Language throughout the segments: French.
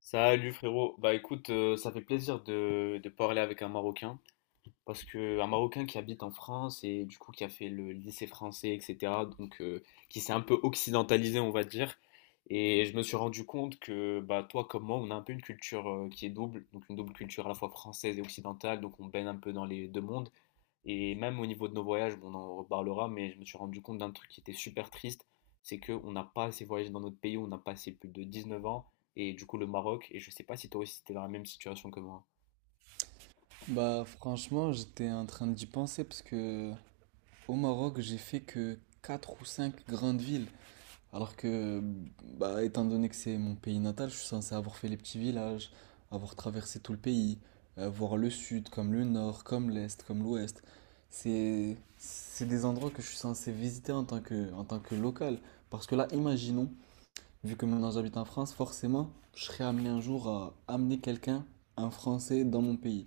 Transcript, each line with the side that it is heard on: left: Salut frérot, bah écoute, ça fait plaisir de parler avec un Marocain. Parce qu'un Marocain qui habite en France et du coup qui a fait le lycée français, etc., donc qui s'est un peu occidentalisé, on va dire. Et je me suis rendu compte que bah, toi comme moi, on a un peu une culture qui est double, donc une double culture à la fois française et occidentale, donc on baigne un peu dans les deux mondes. Et même au niveau de nos voyages, bon, on en reparlera, mais je me suis rendu compte d'un truc qui était super triste, c'est qu'on n'a pas assez voyagé dans notre pays, on n'a pas assez plus de 19 ans, et du coup le Maroc, et je sais pas si toi aussi t'es dans la même situation que moi.
right: Bah franchement, j'étais en train d'y penser parce que au Maroc, j'ai fait que 4 ou 5 grandes villes. Alors que, bah, étant donné que c'est mon pays natal, je suis censé avoir fait les petits villages, avoir traversé tout le pays, voir le sud comme le nord, comme l'est, comme l'ouest. C'est des endroits que je suis censé visiter en tant que local. Parce que là, imaginons, vu que maintenant j'habite en France, forcément, je serai amené un jour à amener quelqu'un, un Français, dans mon pays.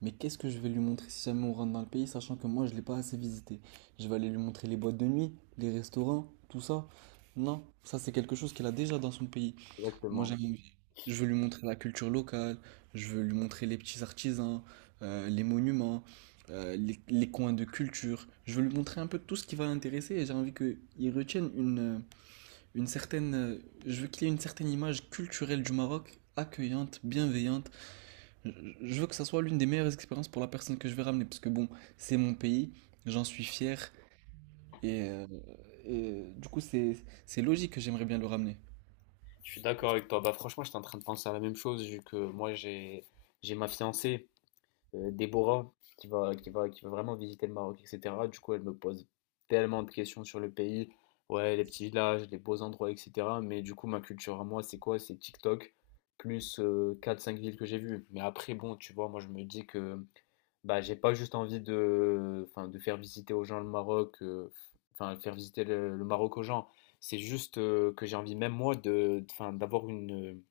right: Mais qu'est-ce que je vais lui montrer si jamais on rentre dans le pays, sachant que moi je l'ai pas assez visité. Je vais aller lui montrer les boîtes de nuit, les restaurants, tout ça. Non, ça c'est quelque chose qu'elle a déjà dans son pays. Moi
left: Exactement.
right: j'aime, je veux lui montrer la culture locale, je veux lui montrer les petits artisans, les monuments, les coins de culture. Je veux lui montrer un peu tout ce qui va l'intéresser et j'ai envie qu'il retienne une certaine, euh, je veux qu'il ait une certaine image culturelle du Maroc, accueillante, bienveillante. je je veux que ça soit l'une des meilleures expériences pour la personne que je vais ramener, parce que bon, c'est mon pays, j'en suis fier, et, euh, et du coup, c'est logique que j'aimerais bien le ramener.
left: Je suis d'accord avec toi. Bah, franchement, j'étais en train de penser à la même chose, vu que moi, j'ai ma fiancée, Déborah, qui va vraiment visiter le Maroc, etc. Du coup, elle me pose tellement de questions sur le pays. Ouais, les petits villages, les beaux endroits, etc. Mais du coup, ma culture à moi, c'est quoi? C'est TikTok, plus quatre cinq villes que j'ai vues. Mais après, bon, tu vois, moi, je me dis que bah, j'ai pas juste envie de, enfin, de faire visiter aux gens le Maroc, enfin, faire visiter le Maroc aux gens. C'est juste que j'ai envie, même moi, de, enfin, d'avoir une,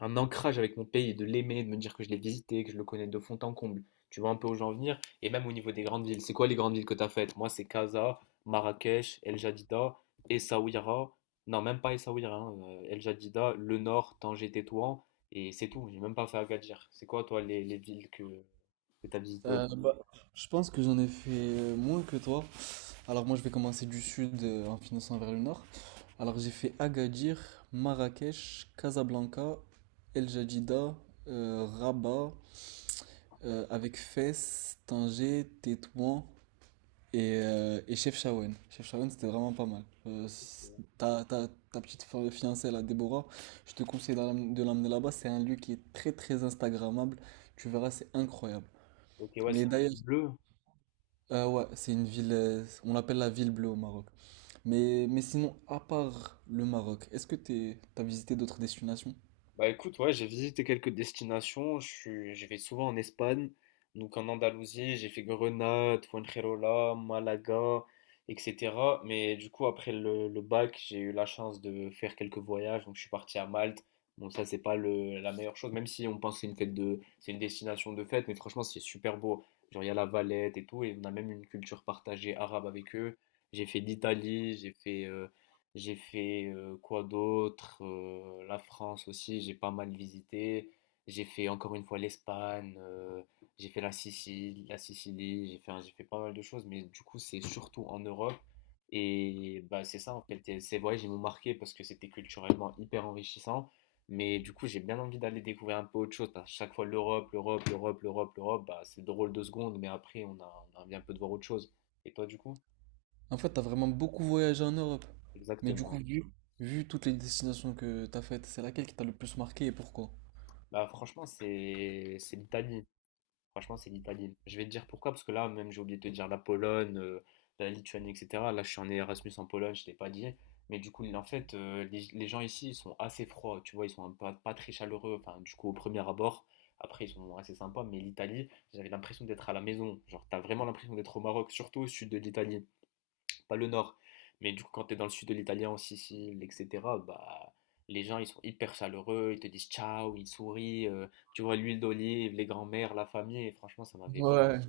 left: un ancrage avec mon pays, de l'aimer, de me dire que je l'ai visité, que je le connais de fond en comble. Tu vois un peu où j'en venir. Et même au niveau des grandes villes, c'est quoi les grandes villes que tu as faites? Moi, c'est Casa, Marrakech, El Jadida, Essaouira. Non, même pas Essaouira, hein, El Jadida, Le Nord, Tanger, Tétouan. Et c'est tout. J'ai même pas fait Agadir. C'est quoi, toi, les villes que tu as visitées au
right: Euh,
left: Maroc?
right: bah, je pense que j'en ai fait moins que toi. Alors moi, je vais commencer du sud en finançant vers le nord. Alors j'ai fait Agadir, Marrakech, Casablanca, El Jadida, Rabat, avec Fès, Tanger, Tétouan. Et Chef Shawen. Chef Shawen, c'était vraiment pas mal. Ta fiancée, là, Déborah, je te conseille de l'emmener là-bas. C'est un lieu qui est très, très Instagrammable. Tu verras, c'est incroyable.
left: Ok, ouais,
right: Mais
left: c'est un vin
right: d'ailleurs,
left: bleu.
right: ouais, c'est une ville, on l'appelle la ville bleue au Maroc. Mais sinon, à part le Maroc, est-ce que t'as visité d'autres destinations?
left: Bah écoute, ouais, j'ai visité quelques destinations. Je vais souvent en Espagne, donc en Andalousie, j'ai fait Grenade, Fuengirola, Malaga, etc. Mais du coup, après le bac, j'ai eu la chance de faire quelques voyages. Donc je suis parti à Malte. Bon, ça, c'est pas la meilleure chose, même si on pense que c'est c'est une destination de fête, mais franchement, c'est super beau. Genre, il y a la Valette et tout, et on a même une culture partagée arabe avec eux. J'ai fait l'Italie, j'ai fait quoi d'autre? La France aussi, j'ai pas mal visité. J'ai fait encore une fois l'Espagne, j'ai fait la Sicile, j'ai fait pas mal de choses, mais du coup, c'est surtout en Europe. Et bah, c'est ça, en fait, et ces voyages, ils m'ont marqué parce que c'était culturellement hyper enrichissant. Mais du coup, j'ai bien envie d'aller découvrir un peu autre chose, parce que chaque fois, l'Europe, l'Europe, l'Europe, l'Europe, l'Europe, bah, c'est drôle deux secondes, mais après, on a envie un peu de voir autre chose. Et toi, du coup?
right: En fait, t'as vraiment beaucoup voyagé en Europe. Mais du coup,
left: Exactement.
right: vu toutes les destinations que t'as faites, c'est laquelle qui t'a le plus marqué et pourquoi?
left: Bah, franchement, c'est l'Italie. Franchement, c'est l'Italie. Je vais te dire pourquoi, parce que là, même, j'ai oublié de te dire la Pologne, la Lituanie, etc. Là, je suis en Erasmus en Pologne, je t'ai pas dit. Mais du coup, en fait, les gens ici, ils sont assez froids, tu vois, ils sont pas très chaleureux. Enfin, du coup, au premier abord, après, ils sont assez sympas. Mais l'Italie, j'avais l'impression d'être à la maison. Genre, t'as vraiment l'impression d'être au Maroc, surtout au sud de l'Italie pas le nord, mais du coup, quand tu es dans le sud de l'Italie en Sicile, etc., bah, les gens, ils sont hyper chaleureux, ils te disent ciao, ils sourient, tu vois, l'huile d'olive, les grands-mères, la famille, et franchement, ça m'avait vraiment...
right: Ouais.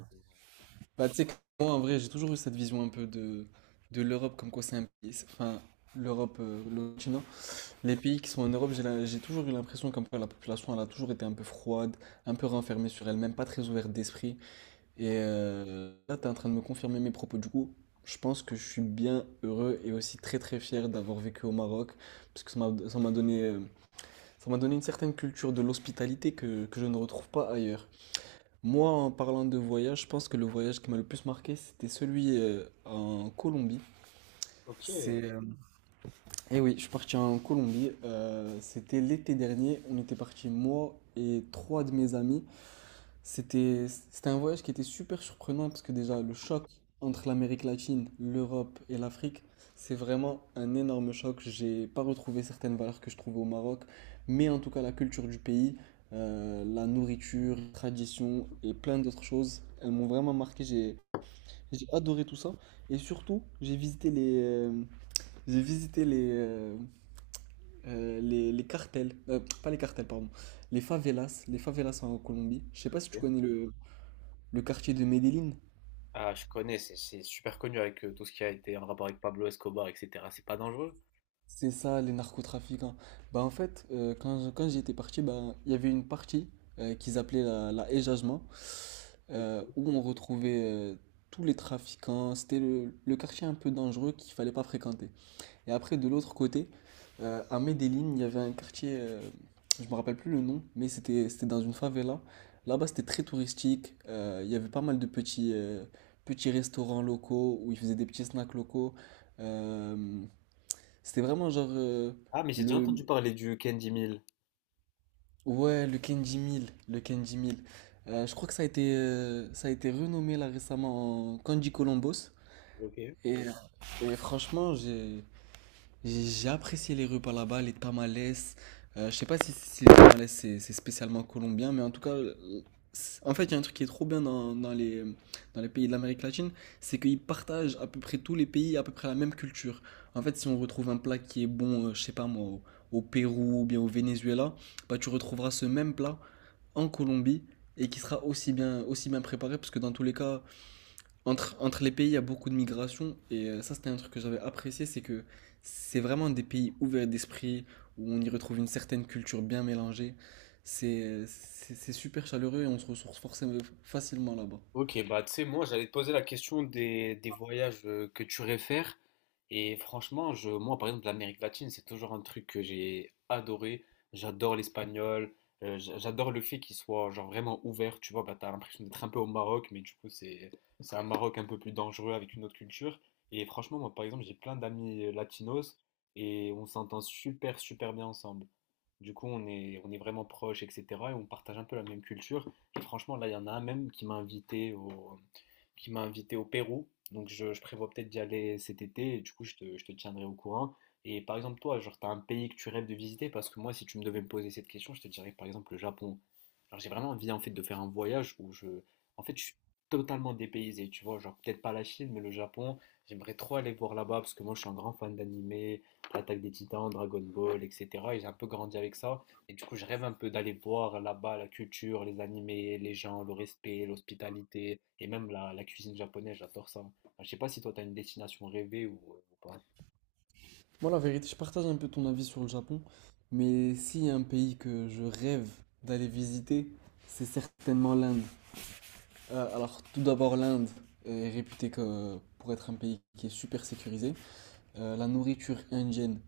right: Bah, tu sais que moi, en vrai, j'ai toujours eu cette vision de l'Europe, comme quoi c'est un pays. Enfin, l'Europe, le continent. Les pays qui sont en Europe, j'ai toujours eu l'impression comme quoi la population, elle a toujours été un peu froide, un peu renfermée sur elle-même, pas très ouverte d'esprit. Et là, t'es en train de me confirmer mes propos. Du coup, je pense que je suis bien heureux et aussi très très fier d'avoir vécu au Maroc, parce que ça m'a donné une certaine culture de l'hospitalité que je ne retrouve pas ailleurs. Moi, en parlant de voyage, je pense que le voyage qui m'a le plus marqué, c'était celui en Colombie.
left: Ok,
right: C'est, euh, eh oui, je suis parti en Colombie. C'était l'été dernier. On était parti moi et trois de mes amis. C'était un voyage qui était super surprenant parce que déjà le choc entre l'Amérique latine, l'Europe et l'Afrique, c'est vraiment un énorme choc. J'ai pas retrouvé certaines valeurs que je trouvais au Maroc, mais en tout cas la culture du pays, la nourriture, les traditions et plein d'autres choses, elles m'ont vraiment marqué. J'ai adoré tout ça et surtout j'ai visité les cartels, pas les cartels pardon, les favelas en Colombie. Je sais pas si tu
left: ok.
right: connais le quartier de Medellín,
left: Ah, je connais, c'est super connu avec tout ce qui a été en rapport avec Pablo Escobar, etc. C'est pas dangereux.
right: c'est ça les narcotrafiquants. Bah en fait, quand j'étais parti, bah, il y avait une partie qu'ils appelaient la Ejajma,
left: Ok.
right: où on retrouvait tous les trafiquants. C'était le quartier un peu dangereux qu'il fallait pas fréquenter. Et après, de l'autre côté, à Medellín, il y avait un quartier, je me rappelle plus le nom, mais c'était dans une favela. Là-bas, c'était très touristique. Il y avait pas mal de petits, petits restaurants locaux où ils faisaient des petits snacks locaux. Euh, C'était vraiment genre
left: Ah, mais j'ai déjà
right: le
left: entendu parler du Candy Mill.
right: ouais le Kenji 1000. Je crois que ça a été renommé là récemment en Kanji Columbus.
left: Ok.
right: et, et franchement j'ai apprécié les repas là-bas, les tamales. Je sais pas si les tamales c'est spécialement colombien, mais en tout cas, en fait, il y a un truc qui est trop bien dans les pays de l'Amérique latine, c'est qu'ils partagent à peu près tous les pays à peu près la même culture. En fait, si on retrouve un plat qui est bon, je sais pas moi, au Pérou ou bien au Venezuela, bah tu retrouveras ce même plat en Colombie et qui sera aussi bien préparé, parce que dans tous les cas, entre les pays, il y a beaucoup de migration. Et ça, c'était un truc que j'avais apprécié, c'est que c'est vraiment des pays ouverts d'esprit, où on y retrouve une certaine culture bien mélangée. C'est super chaleureux et on se ressource forcément facilement là-bas.
left: Ok, bah tu sais, moi j'allais te poser la question des voyages que tu réfères. Et franchement, moi par exemple, l'Amérique latine, c'est toujours un truc que j'ai adoré. J'adore l'espagnol, j'adore le fait qu'il soit genre vraiment ouvert. Tu vois, bah, t'as l'impression d'être un peu au Maroc, mais du coup, c'est un Maroc un peu plus dangereux avec une autre culture. Et franchement, moi par exemple, j'ai plein d'amis latinos et on s'entend super, super bien ensemble. Du coup, on est vraiment proches, etc. Et on partage un peu la même culture. Et franchement, là, il y en a un même qui m'a invité au Pérou. Donc, je prévois peut-être d'y aller cet été. Et du coup, je te tiendrai au courant. Et par exemple, toi, genre, t'as un pays que tu rêves de visiter parce que moi, si tu me devais me poser cette question, je te dirais par exemple le Japon. Alors, j'ai vraiment envie en fait de faire un voyage où je, en fait, je suis totalement dépaysé. Tu vois, genre peut-être pas la Chine, mais le Japon. J'aimerais trop aller voir là-bas parce que moi, je suis un grand fan d'animé, l'Attaque des Titans, Dragon Ball, etc. Et j'ai un peu grandi avec ça. Et du coup, je rêve un peu d'aller voir là-bas la culture, les animés, les gens, le respect, l'hospitalité et même la cuisine japonaise, j'adore ça. Enfin, je sais pas si toi, tu as une destination rêvée ou pas.
right: Moi, la vérité, je partage un peu ton avis sur le Japon, mais s'il y a un pays que je rêve d'aller visiter, c'est certainement l'Inde. Alors, tout d'abord, l'Inde est pour être un pays qui est super sécurisé. La nourriture indienne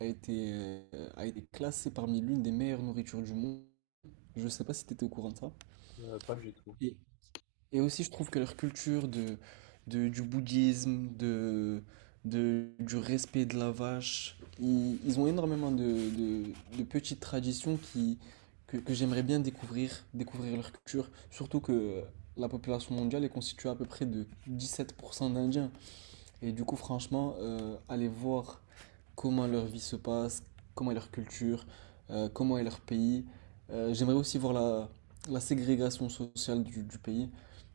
right: a été classée parmi l'une des meilleures nourritures du monde. Je ne sais pas si tu étais au courant de ça.
left: Pas du tout.
right: Et, et aussi, je trouve que leur culture du bouddhisme, du respect de la vache, ils ont énormément de petites traditions que j'aimerais bien découvrir, découvrir leur culture. Surtout que la population mondiale est constituée à peu près de 17% d'Indiens. Et du coup, franchement, aller voir comment leur vie se passe, comment est leur culture, comment est leur pays. J'aimerais aussi voir la ségrégation sociale du pays.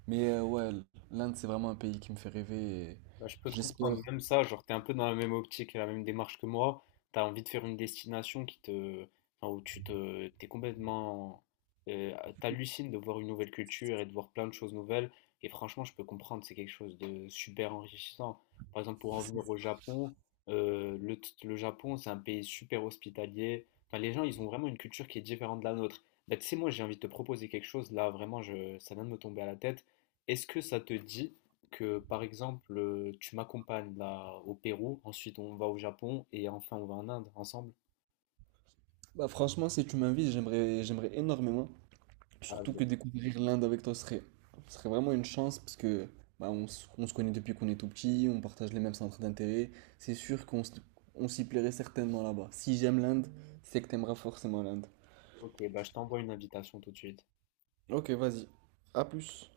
right: Mais ouais, l'Inde, c'est vraiment un pays qui me fait rêver.
left: Bah, je peux te
right: J'espère.
left: comprendre, même ça, genre t'es un peu dans la même optique et la même démarche que moi, t'as envie de faire une destination qui te, enfin, où t'es complètement, euh, t'hallucines de voir une nouvelle culture et de voir plein de choses nouvelles, et franchement je peux comprendre, c'est quelque chose de super enrichissant. Par exemple pour en venir
right: c'est-
left: au Japon, le Japon c'est un pays super hospitalier, enfin les gens ils ont vraiment une culture qui est différente de la nôtre. Bah, tu sais moi j'ai envie de te proposer quelque chose, là vraiment ça vient de me tomber à la tête, est-ce que ça te dit que par exemple tu m'accompagnes là au Pérou, ensuite on va au Japon et enfin on va en Inde ensemble.
right: Bah, franchement, si tu m'invites, j'aimerais énormément.
left: Ah,
right: Surtout que
left: ben,
right: découvrir l'Inde avec toi serait vraiment une chance parce que bah, on se connaît depuis qu'on est tout petit, on partage les mêmes centres d'intérêt. C'est sûr qu'on s- on s'y plairait certainement là-bas. Si j'aime l'Inde, c'est que t'aimeras forcément l'Inde.
left: ok, bah, je t'envoie une invitation tout de suite.
right: Ok, vas-y. À plus.